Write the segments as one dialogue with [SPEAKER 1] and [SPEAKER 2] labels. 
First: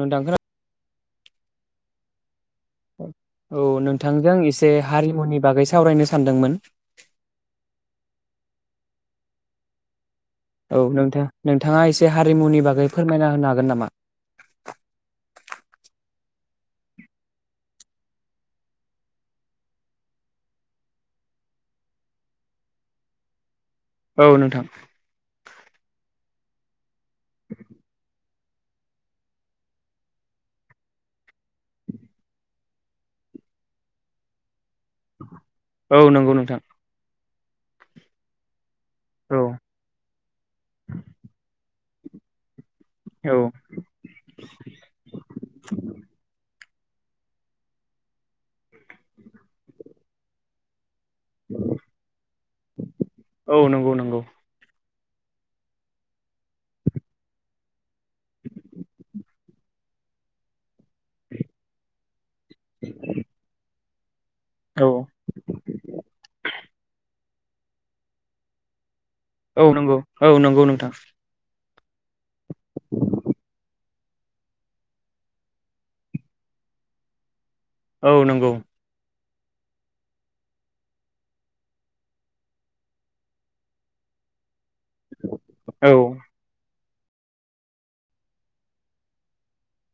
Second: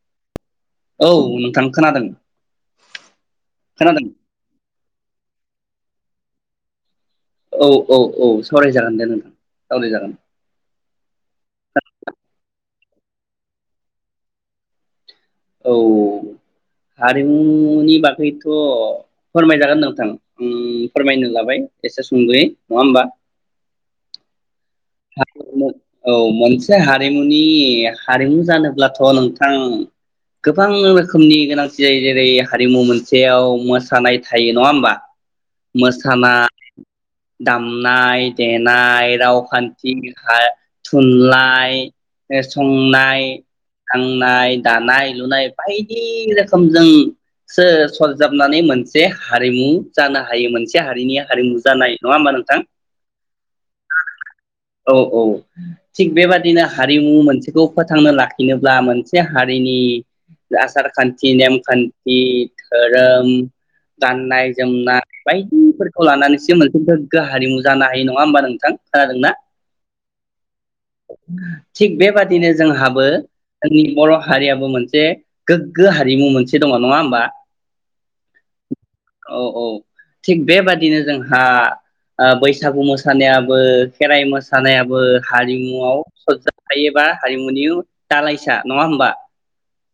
[SPEAKER 1] नोंथां खोना
[SPEAKER 2] औ नोंथां खोनादों।
[SPEAKER 1] औ
[SPEAKER 2] खोनादों
[SPEAKER 1] नोंथांजों आं एसे हारिमुनि बागै सावरायनो सान्दोंमोन।
[SPEAKER 2] औ औ औ सावरायजागोन दे नोंथां सावरायजागोन।
[SPEAKER 1] औ नोंथां नोंथाङा एसे हारिमुनि बागै फोरमायना होनो हागोन नामा?
[SPEAKER 2] औ हारिमुनि बागैथ' फोरमायजागोन नोंथां उम फोरमायनो लाबाय एसे सुंदयै नङा होमबा।
[SPEAKER 1] औ नोंथां
[SPEAKER 2] औ। मोनसे हारिमुनि हारिमु जानोब्लाथ नोंथां गोबां रोखोमनि गोनांथि जायो। जेरै हारिमु मोनसेयाव मोसानाय थायो नङा होमबा?
[SPEAKER 1] औ नंगौ
[SPEAKER 2] मोसानाय
[SPEAKER 1] नोंथां
[SPEAKER 2] दामनाय दे नाय
[SPEAKER 1] औ
[SPEAKER 2] रावखान्थि बिखा थुनलाइ [unintelligible] संनाय
[SPEAKER 1] औ
[SPEAKER 2] खांनाय, दानाय नाय बाहदि समजोंसो सरजाबनानै मोन से हारिमु जानो हायो मोनसे हा रिनि हारिमु जानाय नङा होमबा नोंथां?
[SPEAKER 1] औ नंगौ नंगौ
[SPEAKER 2] औ औ थिग बेबादिनो हारिमु मोनसेखौ फोथांनो लाखिनोब्ला मोनसे हारिनि आसार खान्थि नेमखान्थि धोरोम गान गाननाय
[SPEAKER 1] औ
[SPEAKER 2] जोमनाय बायदिफोरखौ लानानैसो मोनसे गोग्गो हारिमु जानो हायो नङा होमबा नोंथां? खोनादोंना
[SPEAKER 1] औ नंगौ औ नंगौ नोंथां।
[SPEAKER 2] थिग बेबादिनो जोंहाबो जोंनि बर हारियाबो मोन से गोग्गो हारिमु मोनसे दङ नङा होमबा?
[SPEAKER 1] औ नंगौ।
[SPEAKER 2] औ औ थिग बेबादिनो जोंहा ओ बैसागु मोसानायाबो खेराइ मो सानायाबो
[SPEAKER 1] औ
[SPEAKER 2] हारिमुआव सरजा थायोबा हारिमुनि दालायसा नङा होमबा?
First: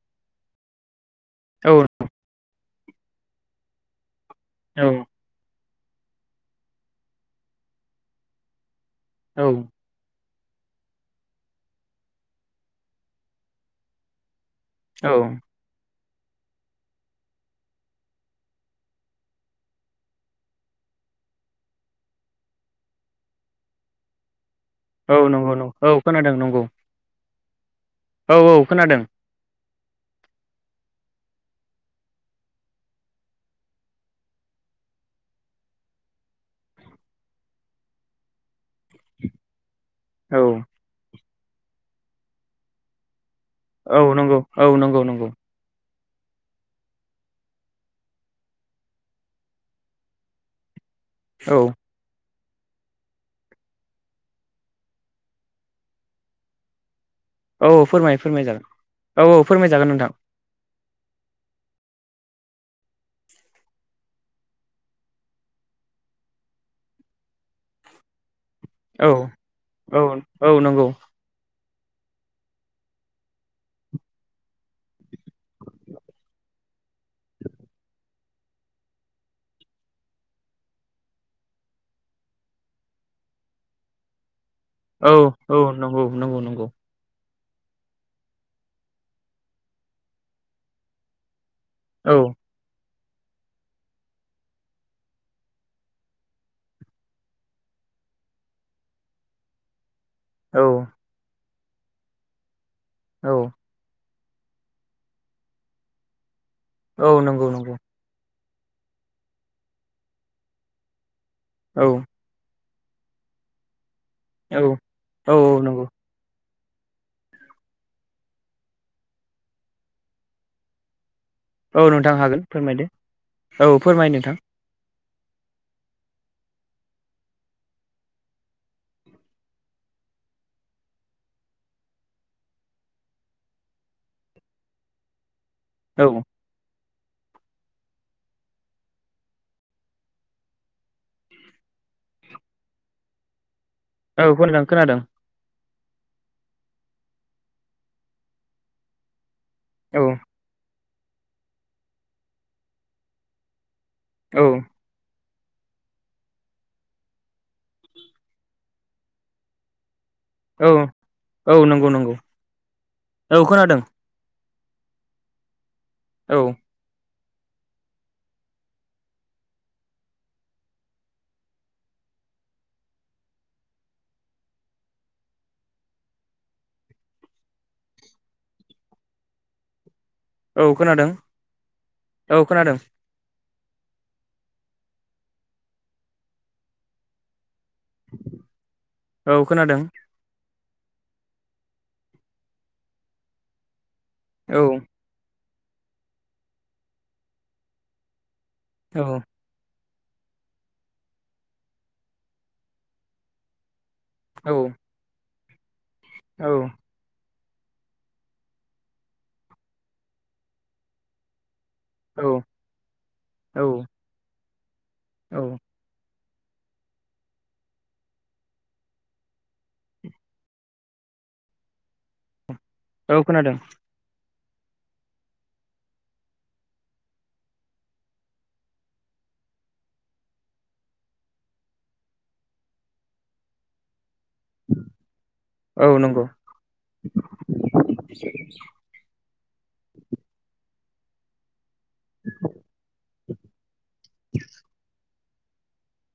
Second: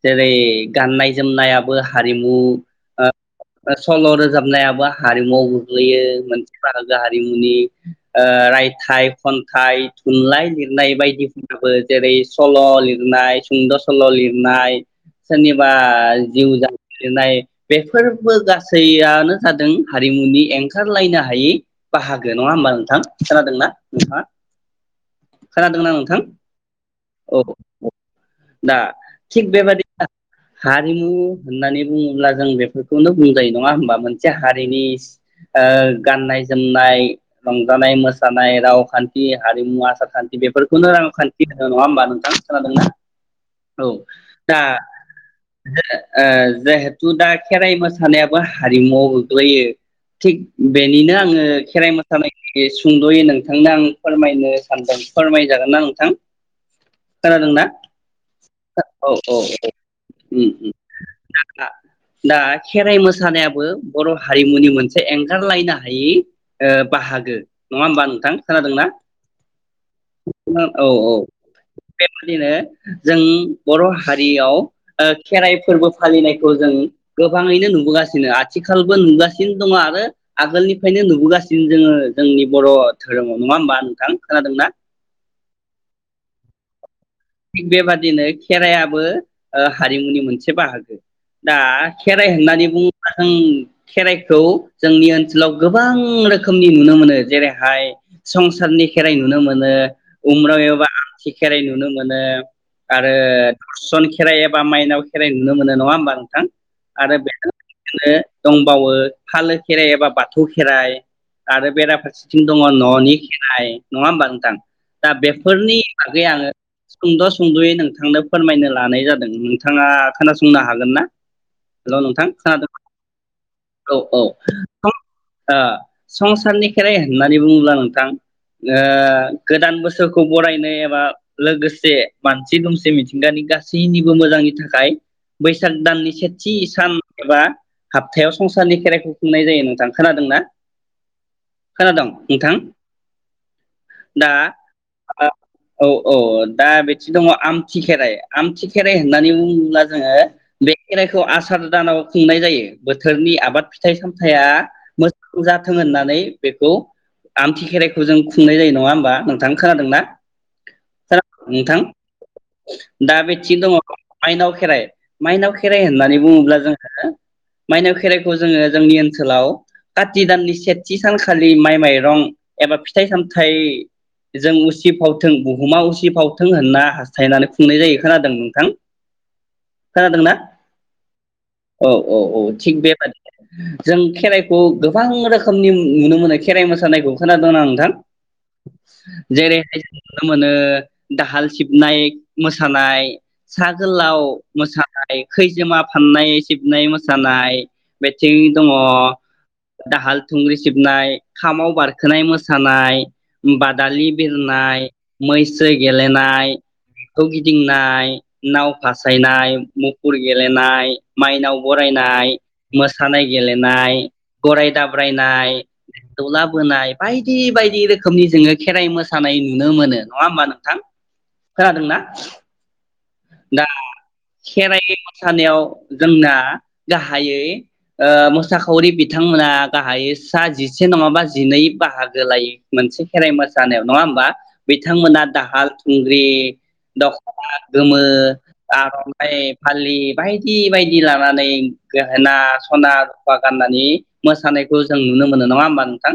[SPEAKER 2] जेरै गाननाय जोमनायाबो हारिमु। ओ सल रोजाब नायाबो
[SPEAKER 1] औ
[SPEAKER 2] हारिमुआव गोग्लैयो मोनसे बाहागो हारिमुनि ओ राइ थाय
[SPEAKER 1] औ
[SPEAKER 2] खन्थाइ थुनलाय लिरनाय बायदिफोराबो जेरै- सल लिरनाय सुंद सल लिरनाय
[SPEAKER 1] औ
[SPEAKER 2] सोरनिबा जिउ जारिमिन लिरनाय बेफोरबो गासैयानो जादों हारिमुनि एंगारलायनो हायै बाहागो नङा होमबा नोंथां? खोनादोंना नोंथाङा
[SPEAKER 1] औ नंगौ नों
[SPEAKER 2] खोनादोंना
[SPEAKER 1] औ
[SPEAKER 2] नोंथां
[SPEAKER 1] खोनादों नंगौ
[SPEAKER 2] औ
[SPEAKER 1] औ औ
[SPEAKER 2] दा
[SPEAKER 1] खोनादों
[SPEAKER 2] थिग बेबादि हारिमु होननानै बुङोब्ला जों बेफोरखौनो बुंजायो नङा होमबा मोनसे हारिनि ओ गाननाय जोमनाय रंजानाय मोसानाय राव खान्थि हारिमु आसार
[SPEAKER 1] औ
[SPEAKER 2] खान्थि बेफोरखौनो रांखान थि होनो नङा होमबा नोंथां खोनादोंना
[SPEAKER 1] औ नंगौ
[SPEAKER 2] दा
[SPEAKER 1] औ नंगौ नंगौ
[SPEAKER 2] ओ जिहेथु दा खेराइ मोसानायाबो हारिमुवाव गोग्लैयो थिग बेनिनो आङो
[SPEAKER 1] औ
[SPEAKER 2] खेराइ मोसानाय बे सुंद'यै नोंथांनो आं फोरमायनो सानदों फोरमायजागोन ना नोंथां। खोनादोंना
[SPEAKER 1] औ फोरमाय फोरमाय जागोन औ औ फोरमायजागोन नोंथां।
[SPEAKER 2] ओम दा दा खेराइ मोसानायाबो बर' हारिमुनि मोनसे एंगारलायनो हायै ओ बाहागो नङा होमबा नोंथां? खोनादोंना?
[SPEAKER 1] औ औ नंगौ
[SPEAKER 2] औ औ बेबायदिनो जों बर' हा हारियाव ओ खेराइ फोरबो फालिनायखौ जों गोबाङैनो नुबोगासिनो आथिखालबो नुगासिनो दङ आरो आगोलनिफ्रायनो नुबोगासिनो जोङो जोंनि बर' धोरोमाव नङा होमबा नोंथां खोनादोंना?
[SPEAKER 1] औ औ नंगौ नंगौ नंगौ
[SPEAKER 2] थिग बेबादिनो खेराइआबो ओ हारिमुनि मोनसे बाहागो। दा
[SPEAKER 1] औ
[SPEAKER 2] खेराइ होननानै बुङो ब्ला जों खेराइखौ जोंनि ओनसोलाव गोबां रोखोमनि नुनो मोनो जेरैहाय संसारनि खेराइ नुनो मोनो। उम्राव
[SPEAKER 1] औ
[SPEAKER 2] एबा आमथि खेराइ नुनो मोनो। आरो
[SPEAKER 1] औ
[SPEAKER 2] सनखि खेराइ एबा माइनाव खेराइ नुनो मोनो नङा होमबा नोंथां?
[SPEAKER 1] औ
[SPEAKER 2] आरो
[SPEAKER 1] नंगौ नंगौ
[SPEAKER 2] [unintelligible] दंबावो फालो खेराइ एबा बाथौ खेराइ आरो
[SPEAKER 1] औ
[SPEAKER 2] बेरा फारसेथिं दङ न'नि खेराय नङा होमबा नोंथां
[SPEAKER 1] औ
[SPEAKER 2] दा
[SPEAKER 1] औ
[SPEAKER 2] बेफोरनि
[SPEAKER 1] नंगौ
[SPEAKER 2] बागै आङो। सुंद सुंदयै नोंथांनो फोरमायनो लानाय जादों नोंथाङा खोनासंनो हागोन ना।
[SPEAKER 1] औ
[SPEAKER 2] हेल'
[SPEAKER 1] नोंथां हागोन
[SPEAKER 2] खोनादों
[SPEAKER 1] फोरमायदो औ फोरमाय नोंथां।
[SPEAKER 2] ओ संसारनि खेराइ होननानै बुङोब्ला नोंथां गोदान बोसोरखौ बरायनो एबा लोगोसे मानसि दुमसि मिथिंगानि गासैनिबो मोजांनि थाखाय। बैसाग
[SPEAKER 1] औ
[SPEAKER 2] दाननि सेथि सान एबा हप्थायाव संसारनि खेराइखौ खुंनाय जायो नोंथां खोनादोंना खोनादोंं नोंथां।
[SPEAKER 1] औ
[SPEAKER 2] दा
[SPEAKER 1] [unintelligible] खोनादों।
[SPEAKER 2] आ, औ। औ दा बिथि दङ आमथि खेराइ आमथि खेराइ होननानै बुङोब्ला
[SPEAKER 1] औ
[SPEAKER 2] जोङो बे खेराइखौ आसार दानाव खुंनाय जायो बोथोरनि आबाद फिथाइ सामथाया
[SPEAKER 1] औ
[SPEAKER 2] जाथों होननानै बेखौ आमथि खेराइखौ जों खुंनाय जायो नङा होमबा नोंथां खोनादों ना।
[SPEAKER 1] औ
[SPEAKER 2] सार [unintelligible]
[SPEAKER 1] औ
[SPEAKER 2] नोंथां
[SPEAKER 1] नंगौ नंगौ
[SPEAKER 2] दा
[SPEAKER 1] औ
[SPEAKER 2] बेथि दङ
[SPEAKER 1] खोनादों
[SPEAKER 2] मायनाव ख खेराय माइनाव खेराइ होन्नानै
[SPEAKER 1] औ
[SPEAKER 2] बुङोब्ला जोंङो माइनाव खेराइखौ जोङो जोंनि ओनसोलाव काति दाननि सेथि सानखालि माइ माइरं एबा फिथाइ सामथाइ जों उसिफावथों बुहुमा उसिफावथों होनना हास्थायनानै खुंनाय जायो खोनादों नोंथां? खोनादोंना
[SPEAKER 1] औ खोनादों
[SPEAKER 2] औ औ औ थिग बेबादिनो जों खेराइखौ गोबां रोखोमनि नुनो मोनो खेराइ मोसानायखौ खोनादों नों
[SPEAKER 1] औ
[SPEAKER 2] [unintelligible] जेरैहाय
[SPEAKER 1] खोनादों
[SPEAKER 2] जों नो दाहाल सिबनाय मोसानाय सा गोलाव
[SPEAKER 1] औ औ
[SPEAKER 2] मोसानाय खैजेमा फाननाय सिबनाय मोसानाय बे [unintelligible] दङ
[SPEAKER 1] औ
[SPEAKER 2] दाहाल थुंग्रि सिबनाय खामाव बारखोनाय मोसानाय बा दालि बिरनाय मैसोग
[SPEAKER 1] औ
[SPEAKER 2] गेलेनाय खौ गिद दिंनाय नाव फासायनाय मुफुर गेलेनाय माइनाव
[SPEAKER 1] औ
[SPEAKER 2] बरायनाय मोसानाय गेलेनाय गराय दाब
[SPEAKER 1] औ
[SPEAKER 2] ब्रारायनाय दौलाबोनाय बायदि बायदि रोखोमनि जोङो खेराइ मोसानाय नु नुनो मोनो नङा ओमबा नोंथां खोनादों ना।
[SPEAKER 1] औ खोनादों
[SPEAKER 2] खेराइ मोसानायाव जोंना गाहायै ओ मोसाखावरि बिथांमोना गाहायै सा जिसे नङाबा जिनै बाहागो लायो मोनसे खेराइ मोसानायाव नङा ओमबा बिथांमोना दाहाल
[SPEAKER 1] औ
[SPEAKER 2] थुंग्रि
[SPEAKER 1] नंगौ
[SPEAKER 2] दखना गोमो आरननाय फालि बायदि बायदि [unintelligible] लानानै गेहेना सना रुफा गाननानि मोसानायखौ जों नुनो मोनो नङा ओमबा नोंथां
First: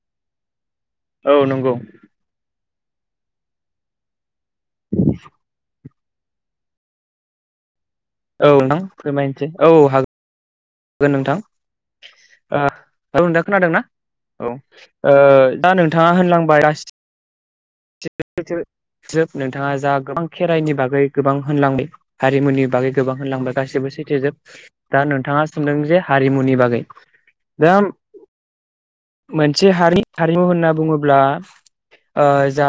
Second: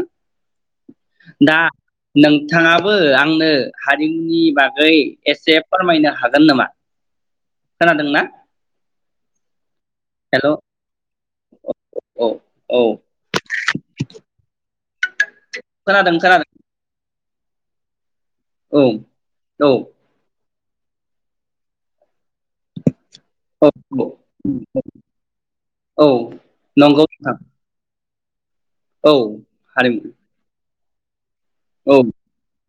[SPEAKER 1] औ
[SPEAKER 2] दा
[SPEAKER 1] नंगौ
[SPEAKER 2] नों बिथाङाबो आंनो हारिमुनि बागै एसे फोरमायनो होन नामा? खोनादोंना
[SPEAKER 1] औ नोंथां फोरमायनोसै औ हा
[SPEAKER 2] हेल'
[SPEAKER 1] गोन नोंथां
[SPEAKER 2] औ
[SPEAKER 1] ओं औ नोंथा खोनादोंना औ ओ दा नोंथाङा
[SPEAKER 2] खोनादों खोनादों
[SPEAKER 1] होनलांबायसि
[SPEAKER 2] औ
[SPEAKER 1] [unintelligible] नोंथाङा
[SPEAKER 2] औ
[SPEAKER 1] जा गोबां खेराइनि बागै गोबां होनलांदो हारिमुनि बागै गोबां होनलांबाय गासैबो
[SPEAKER 2] औ
[SPEAKER 1] सैथोजोब
[SPEAKER 2] औ
[SPEAKER 1] दा नोंथाङा सोंदों जे
[SPEAKER 2] औ
[SPEAKER 1] हारिमुनि बागै
[SPEAKER 2] नंगौ नोंथां
[SPEAKER 1] दा
[SPEAKER 2] औ
[SPEAKER 1] मोनसे ह हारिमु होनना बुङोब्ला अब्ला
[SPEAKER 2] औ
[SPEAKER 1] ओ जा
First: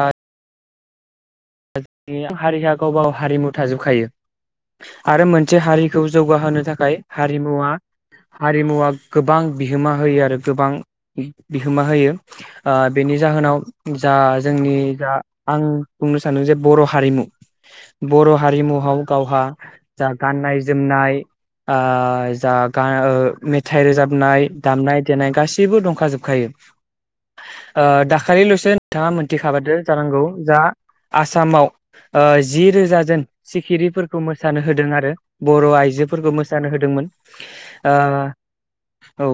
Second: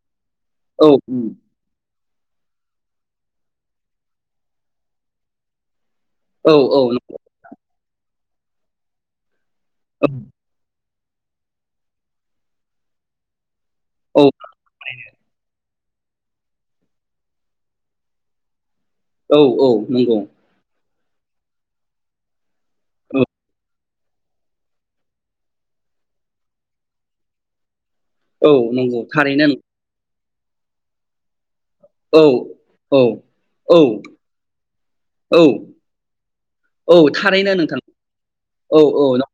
[SPEAKER 2] औ उम
[SPEAKER 1] हारिया गावबाव हारिमु थाजोबखायो आरो मोनसे हारि खौ
[SPEAKER 2] औ
[SPEAKER 1] जौगाहोनो
[SPEAKER 2] औ
[SPEAKER 1] थाखाय
[SPEAKER 2] नंगौ
[SPEAKER 1] हारिमुवा हारिमुवा गोबां बिहोमा होयो आरो गोबां बिहोमा होयो बेनि जाहोनाव जा
[SPEAKER 2] औ
[SPEAKER 1] जोंनि जा आं बुंनो [unintelligible] नोंजे बर हारिमु गावहा
[SPEAKER 2] औ औ
[SPEAKER 1] जा
[SPEAKER 2] नंगौ
[SPEAKER 1] गाननाय जोमनाय ए आ जाग मेहाल
[SPEAKER 2] औ
[SPEAKER 1] फिथाइ रोजाबनाय दामनाय देनाय गासैबो दंखाजोबखायो दाखालिल
[SPEAKER 2] औ
[SPEAKER 1] सो
[SPEAKER 2] नंगौ
[SPEAKER 1] नोंथाङा
[SPEAKER 2] थारैनो
[SPEAKER 1] मोनथिखाबादो जानांगौ जा आसामाव
[SPEAKER 2] औ
[SPEAKER 1] जि
[SPEAKER 2] औ
[SPEAKER 1] रोजाजोन
[SPEAKER 2] औ
[SPEAKER 1] सिखिरिफोरखौ मोसानो होदों आरो
[SPEAKER 2] औ
[SPEAKER 1] बर' आइजोफोरखौ मोसानो
[SPEAKER 2] औ
[SPEAKER 1] होदोंमोन
[SPEAKER 2] थारैनो नोंथां
[SPEAKER 1] औ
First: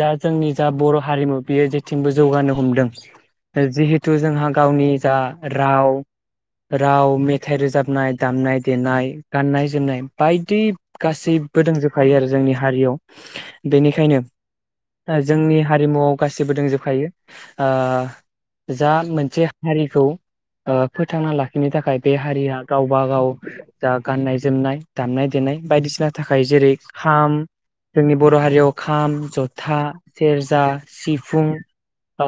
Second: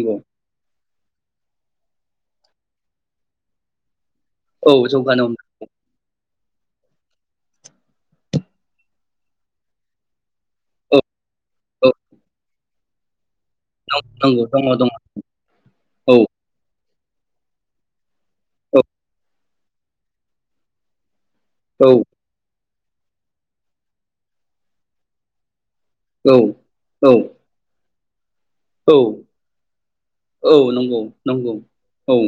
[SPEAKER 1] दा जोंनि जा बर' हारिमु बियो जेथिंबो जौगानो हमदों जि हुथु जोंहा
[SPEAKER 2] औ
[SPEAKER 1] गावनि जा
[SPEAKER 2] जौगानो
[SPEAKER 1] राव राव मेथाइ रोजाबनाय दामनाय देनाय गाननाय जोमनाय बायदि
[SPEAKER 2] औ
[SPEAKER 1] गासैबो
[SPEAKER 2] औ
[SPEAKER 1] दोंजोबखायो आरो जोंनि हारियाव। बेनिखायनो
[SPEAKER 2] नंगौ दङ दङ
[SPEAKER 1] ओ जोंनि
[SPEAKER 2] औ
[SPEAKER 1] हारिमुवआव गासिबो दंजोबखायो। ओ
[SPEAKER 2] औ
[SPEAKER 1] जा मोनसे हारिखौ ओ फोथा फोथांना लाखिनो थाखाय बे हारिया गावबा गाव जा गाननाय जोमनाय दामनाय देनाय बायदिसिना
[SPEAKER 2] औ
[SPEAKER 1] थाखाय जेरै
[SPEAKER 2] औ
[SPEAKER 1] खाम जोंनि बर' हारियाव
[SPEAKER 2] औ
[SPEAKER 1] खाम जथा
[SPEAKER 2] औ
[SPEAKER 1] सेरजा
[SPEAKER 2] नंगौ
[SPEAKER 1] सिफुं
[SPEAKER 2] नंगौ औ
[SPEAKER 1] ओ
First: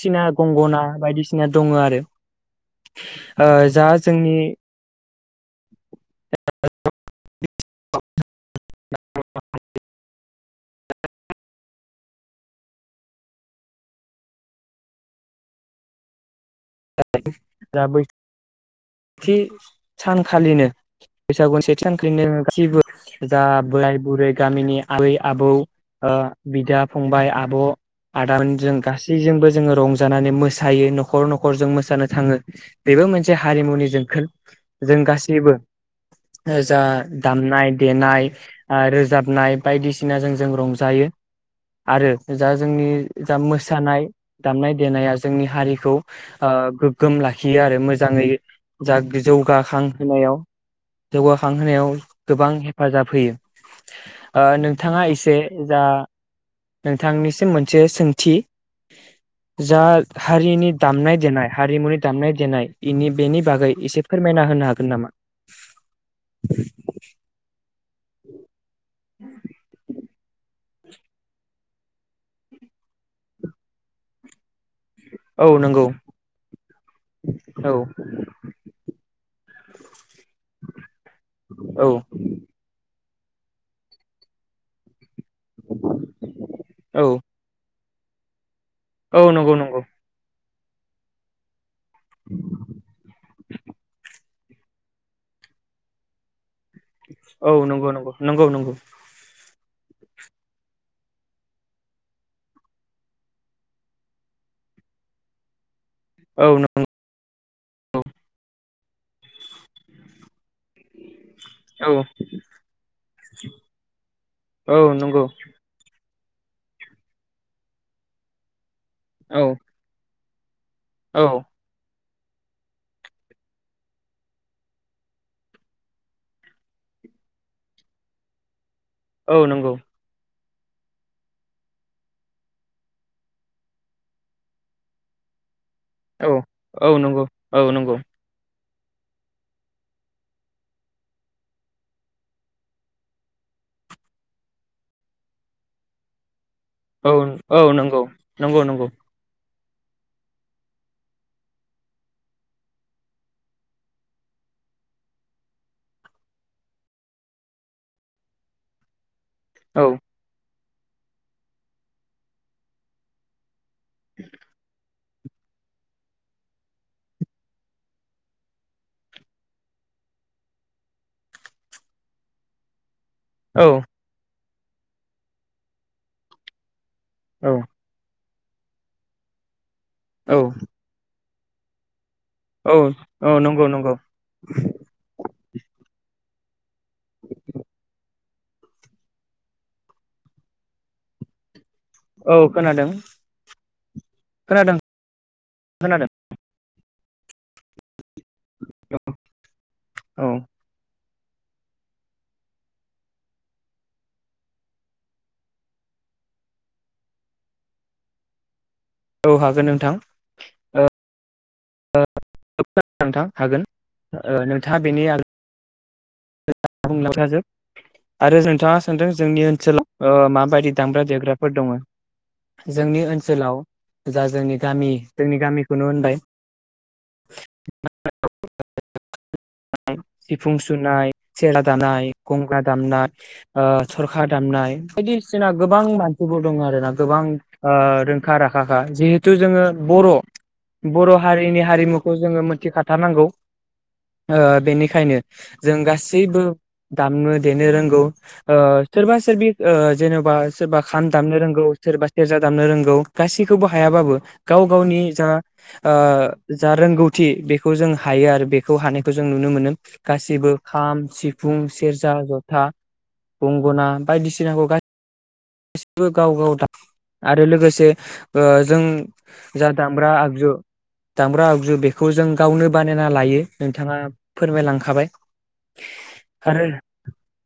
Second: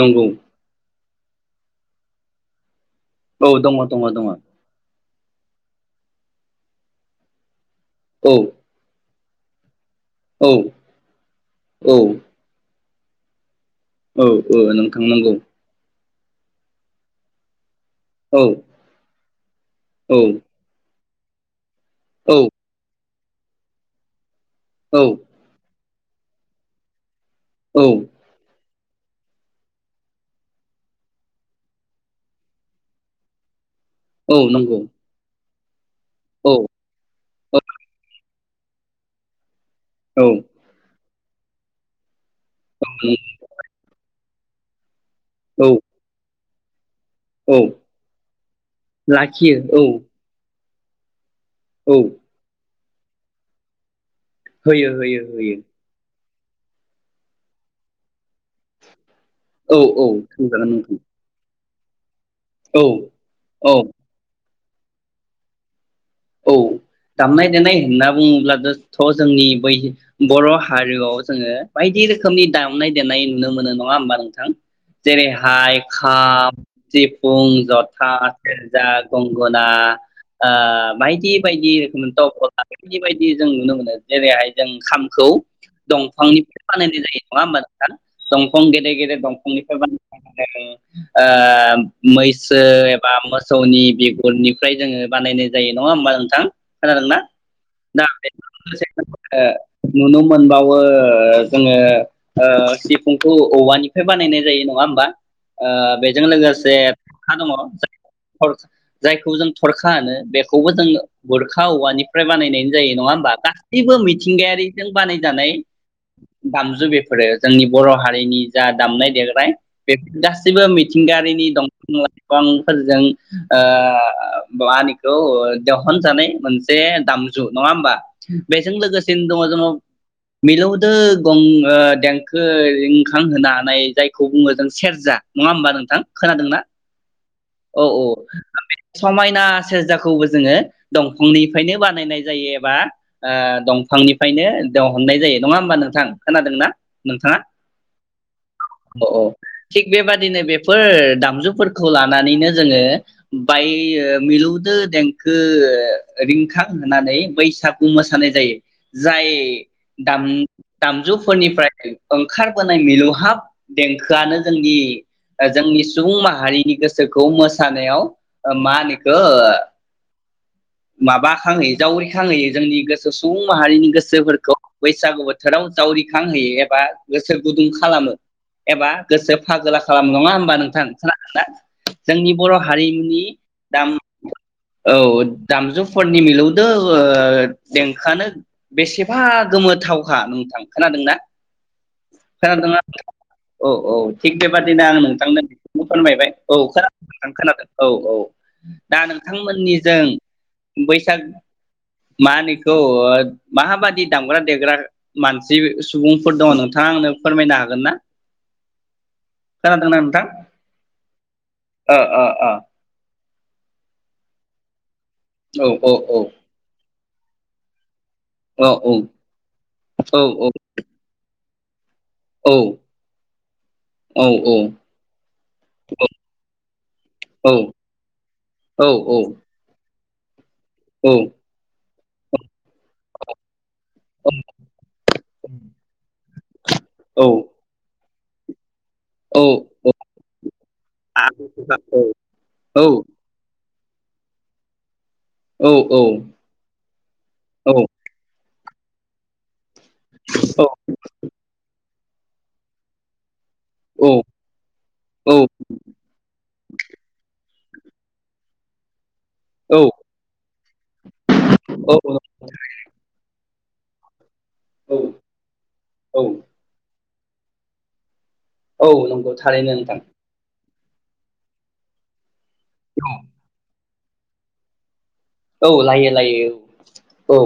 [SPEAKER 2] नंगौ
[SPEAKER 1] गंगना बायदिसिना सिना दङ आरो।
[SPEAKER 2] औ दङ
[SPEAKER 1] जा
[SPEAKER 2] दङ दङ
[SPEAKER 1] जोंनि [unintelligible]
[SPEAKER 2] औ
[SPEAKER 1] [unintelligible]
[SPEAKER 2] औ औ औ औ नोंथां नोंगौ
[SPEAKER 1] [unintelligible] जा बै
[SPEAKER 2] औ
[SPEAKER 1] थि
[SPEAKER 2] औ
[SPEAKER 1] सानखालिनो बेैसागुनि से सानख्रिनो
[SPEAKER 2] औ
[SPEAKER 1] [inaudible] जा बोरइ बुरै गामिनि
[SPEAKER 2] औ
[SPEAKER 1] आबै आबौ ओ बिदा फंबाय आब
[SPEAKER 2] औ
[SPEAKER 1] आदामोनजों गासैजोंबो जोङो रंजानानै मोसायो नखर नखरजों मोसानो थाङो बेबो मोनसे हा हारिमुनि जोंखोल
[SPEAKER 2] औ नंगौ
[SPEAKER 1] जों गासैबो
[SPEAKER 2] औ
[SPEAKER 1] जा दामनाय देनाय आ रोजाबनाय
[SPEAKER 2] औ
[SPEAKER 1] बायदिसिनाजों जों रंजायो आरो जा जोंनि जा मोसानाय दामनाय देनाया जोंनि
[SPEAKER 2] औ
[SPEAKER 1] हारिखौ आ गोग गोम
[SPEAKER 2] औ
[SPEAKER 1] लाखियो आरो मोजाङै जाग
[SPEAKER 2] लाखियो
[SPEAKER 1] जौगाखां
[SPEAKER 2] औ
[SPEAKER 1] होनायाव जौगाखांहोनायाव
[SPEAKER 2] औ
[SPEAKER 1] गोबां हेफाजाब होयो ओ
[SPEAKER 2] होयो
[SPEAKER 1] नोंथाङा
[SPEAKER 2] होयो
[SPEAKER 1] एसे
[SPEAKER 2] होयो
[SPEAKER 1] जा नोंथांनिसिम मोनसे सोंथि
[SPEAKER 2] औ
[SPEAKER 1] जा
[SPEAKER 2] औ थांजागोन
[SPEAKER 1] हारिनि
[SPEAKER 2] नोंथां
[SPEAKER 1] दामनाय देनाय हारिमुनि दामनाय जेनाय
[SPEAKER 2] औ
[SPEAKER 1] इनि बेनि बागै
[SPEAKER 2] औ
[SPEAKER 1] एसे फोरमायना होनो हागोन? गोन नाम
[SPEAKER 2] औ दामनाय देनाय होनना बुङोब्ला थ जोंनि बै बर हारिआव जोङो बायदि रोखोमनि दामनाय देनाय नुनो मोनो नङा होमबा नोंथां
[SPEAKER 1] औ
[SPEAKER 2] जेरैहाय
[SPEAKER 1] नंगौ
[SPEAKER 2] खाम सिफुं
[SPEAKER 1] औ
[SPEAKER 2] जथा सेरजा गं गना ओ बायदि बायदि
[SPEAKER 1] औ
[SPEAKER 2] रोखोम थाव बिदि बायदि जों नुनो मोनो जेरैहाय जों खाम खौ दंफांनिफ्राय बानायनाय
[SPEAKER 1] औ
[SPEAKER 2] जायो नङा होमबा [inaudible] सम फं गेदेर गेद
[SPEAKER 1] औ नंगौ
[SPEAKER 2] दफांनिफ्राय
[SPEAKER 1] नंगौ
[SPEAKER 2] बा [inaudible] जायो आ मैसो एबा मोसौनि बिगु फोरनिफ्राय जोङो बानायन जायो नङा होमबा नोंथां। खोनादोंना
[SPEAKER 1] औ नंगौ नंगौ नंगौ नंगौ
[SPEAKER 2] [unintelligible] नुनो मोनबावो जोङो ओ सिफुंखौ औवानिफ्राय बानायनाय जायो नङा होमबा ओ बेजों
[SPEAKER 1] औ
[SPEAKER 2] लोगोसे थरखा दङ' जाय थर जायखौ जों थरखा होनो बे बिखौबो जों गुरखा
[SPEAKER 1] औ
[SPEAKER 2] औवानिफ्राय बानायनायानो जायो नङा होमबा गासैबो
[SPEAKER 1] औ
[SPEAKER 2] मिथिंगायारिजों
[SPEAKER 1] नंगौ
[SPEAKER 2] बानायजानाय दामजु बेफोरो जोंनि बर' हारिनि जा। दामनाय
[SPEAKER 1] औ
[SPEAKER 2] दे [unintelligible] गासैबो
[SPEAKER 1] औ
[SPEAKER 2] मिथिंगायारिनि दंफा लाय बिफांफोरजों ओ मा होनो द-दहनजानाय मोनसे दामजु नङा होमबा बे बेजों लोगोसेनो
[SPEAKER 1] औ
[SPEAKER 2] दं जों
[SPEAKER 1] नंगौ
[SPEAKER 2] मिलौदो गं ओ देंखो रिंखां होनानैय जायखौ बुङो जों सेरजा नङा होमबा नों
[SPEAKER 1] औ औ नंगौ।
[SPEAKER 2] औ औ समायना सेरजाखौबो जोङो दंफांनिफ्रायनो बानायनाय जायो एबा ओ दंफांनिफ्रायनो दहनाय जायो नङा होमबा नोंथां खोनादोंना?
[SPEAKER 1] औ
[SPEAKER 2] नोंथाङा
[SPEAKER 1] औ नंगौ नंगौ नंगौ।
[SPEAKER 2] औ थिग बेबादिनो बेफोर दामजुफोरखौ ला नानै जोङो बाय मिलौदो देंखो रिंखां होनानै बैसागु मोसानाय जायो जाय
[SPEAKER 1] औ
[SPEAKER 2] दाम दामजुफोरनिफ्राय ओंखार बोनाय मिलौहाब देंखोआनो जोंनि जोंनि सुबुं माहारिनि गोसो गोसोखौ मोसानायाव मा होनो इखो माबा खांहोयो जावरिखांहोयो जोंनि गोसो सुबुं
[SPEAKER 1] औ
[SPEAKER 2] माहारिनि गोसोफोरखौ बैसागु बोथोराव जावरिखां होयो एबा गोसो
[SPEAKER 1] औ
[SPEAKER 2] गुदुं खालामो। एबा गोसो फागोला खालामो नङा
[SPEAKER 1] औ
[SPEAKER 2] होमबा नोंथां खो [unintelligible] जोंनि बर'
[SPEAKER 1] औ
[SPEAKER 2] हारिमुनि
[SPEAKER 1] औ नंगौ
[SPEAKER 2] दाम
[SPEAKER 1] नंगौ
[SPEAKER 2] औ दामजुफोरनि मिलौ दो ओ देंखोआनो बेसेबा गोमोथावखा नोंथां खोनादोंना?
[SPEAKER 1] औ
[SPEAKER 2] खोनादोंना
[SPEAKER 1] खोनादों
[SPEAKER 2] नोंथां? औ औ थिग
[SPEAKER 1] खोनादों
[SPEAKER 2] बेबादिनो आं नोंथांनोनो बिखौनो
[SPEAKER 1] खोनादों
[SPEAKER 2] फोरमायबाय। औ खोनदों नोंथां खोनादों औ औ। दा नोंथांमोननिजों
[SPEAKER 1] औ
[SPEAKER 2] बैसाग मानो इखौ माहाबादि दामग्रा देग्रा मानसि सुबुंफोर दंङ नोंथाङा आंनो फोरमायनो हागोन ना?
[SPEAKER 1] औ हागोन नोंथां ओ
[SPEAKER 2] ओ ओ ओ
[SPEAKER 1] नोथां हागोन ओ नोंथाङा बेनि आ
[SPEAKER 2] औ औ औ
[SPEAKER 1] [unintelligible] आरो
[SPEAKER 2] औ
[SPEAKER 1] नोंथाङा
[SPEAKER 2] औ
[SPEAKER 1] सोंदों जोंनि ओनसोलाव
[SPEAKER 2] औ
[SPEAKER 1] ओ माबायदि दामग्रा देग्रा फोर दंङो
[SPEAKER 2] औ
[SPEAKER 1] जोंनि ओनसोलाव जा
[SPEAKER 2] औ
[SPEAKER 1] जोंनि गामि जोंनि गामिखौनो होनबाय
[SPEAKER 2] औ औ औ
[SPEAKER 1] [unintelligible] [unintelligible] फुं सुनाय सेेरा दानाय गंगोना दामनाय ओ थरखा दामनाय बायदिसिना गोबां मानसिफोर दंङो आरो ना गोबां ओ रों खा राखा बा जिहेथु जोंङो बर' बर‌' हारिनि हारिमुखौ जोंङो मोथि
[SPEAKER 2] औ
[SPEAKER 1] खाथार नांगौ ओ बेनिखायनो जों गासैबो दामनो देनो रोंगौ ओ सोरबा सोरबि ओ जेनबा सोरबा खाम दामनो रोंगौ सोरबा सेरजा दामनो रोंगौ गासि खौ बो हायाबो गाव गावनि जा ओ जा रोंगौथि बेख खौ जों हायो आरो बे खौ हानो जों नुनो मोनो गासिबो खाम, सिफुं, सेरजा, जथा गंगना बायदिसि सिनाखौ गा
[SPEAKER 2] औ
[SPEAKER 1] गाससिबो
[SPEAKER 2] औ
[SPEAKER 1] गाव गाव दा आरो लोगोसे ओ जों
[SPEAKER 2] औ नंगौ
[SPEAKER 1] जा
[SPEAKER 2] थारैनो नोंथां
[SPEAKER 1] दामग्रा आगजु दामग्रा आगजु बेखौ जों गावनो बानायना लायो नोंथाङा फोरमायलांखाबाय
[SPEAKER 2] औ लायो लायो
[SPEAKER 1] आरो
[SPEAKER 2] औ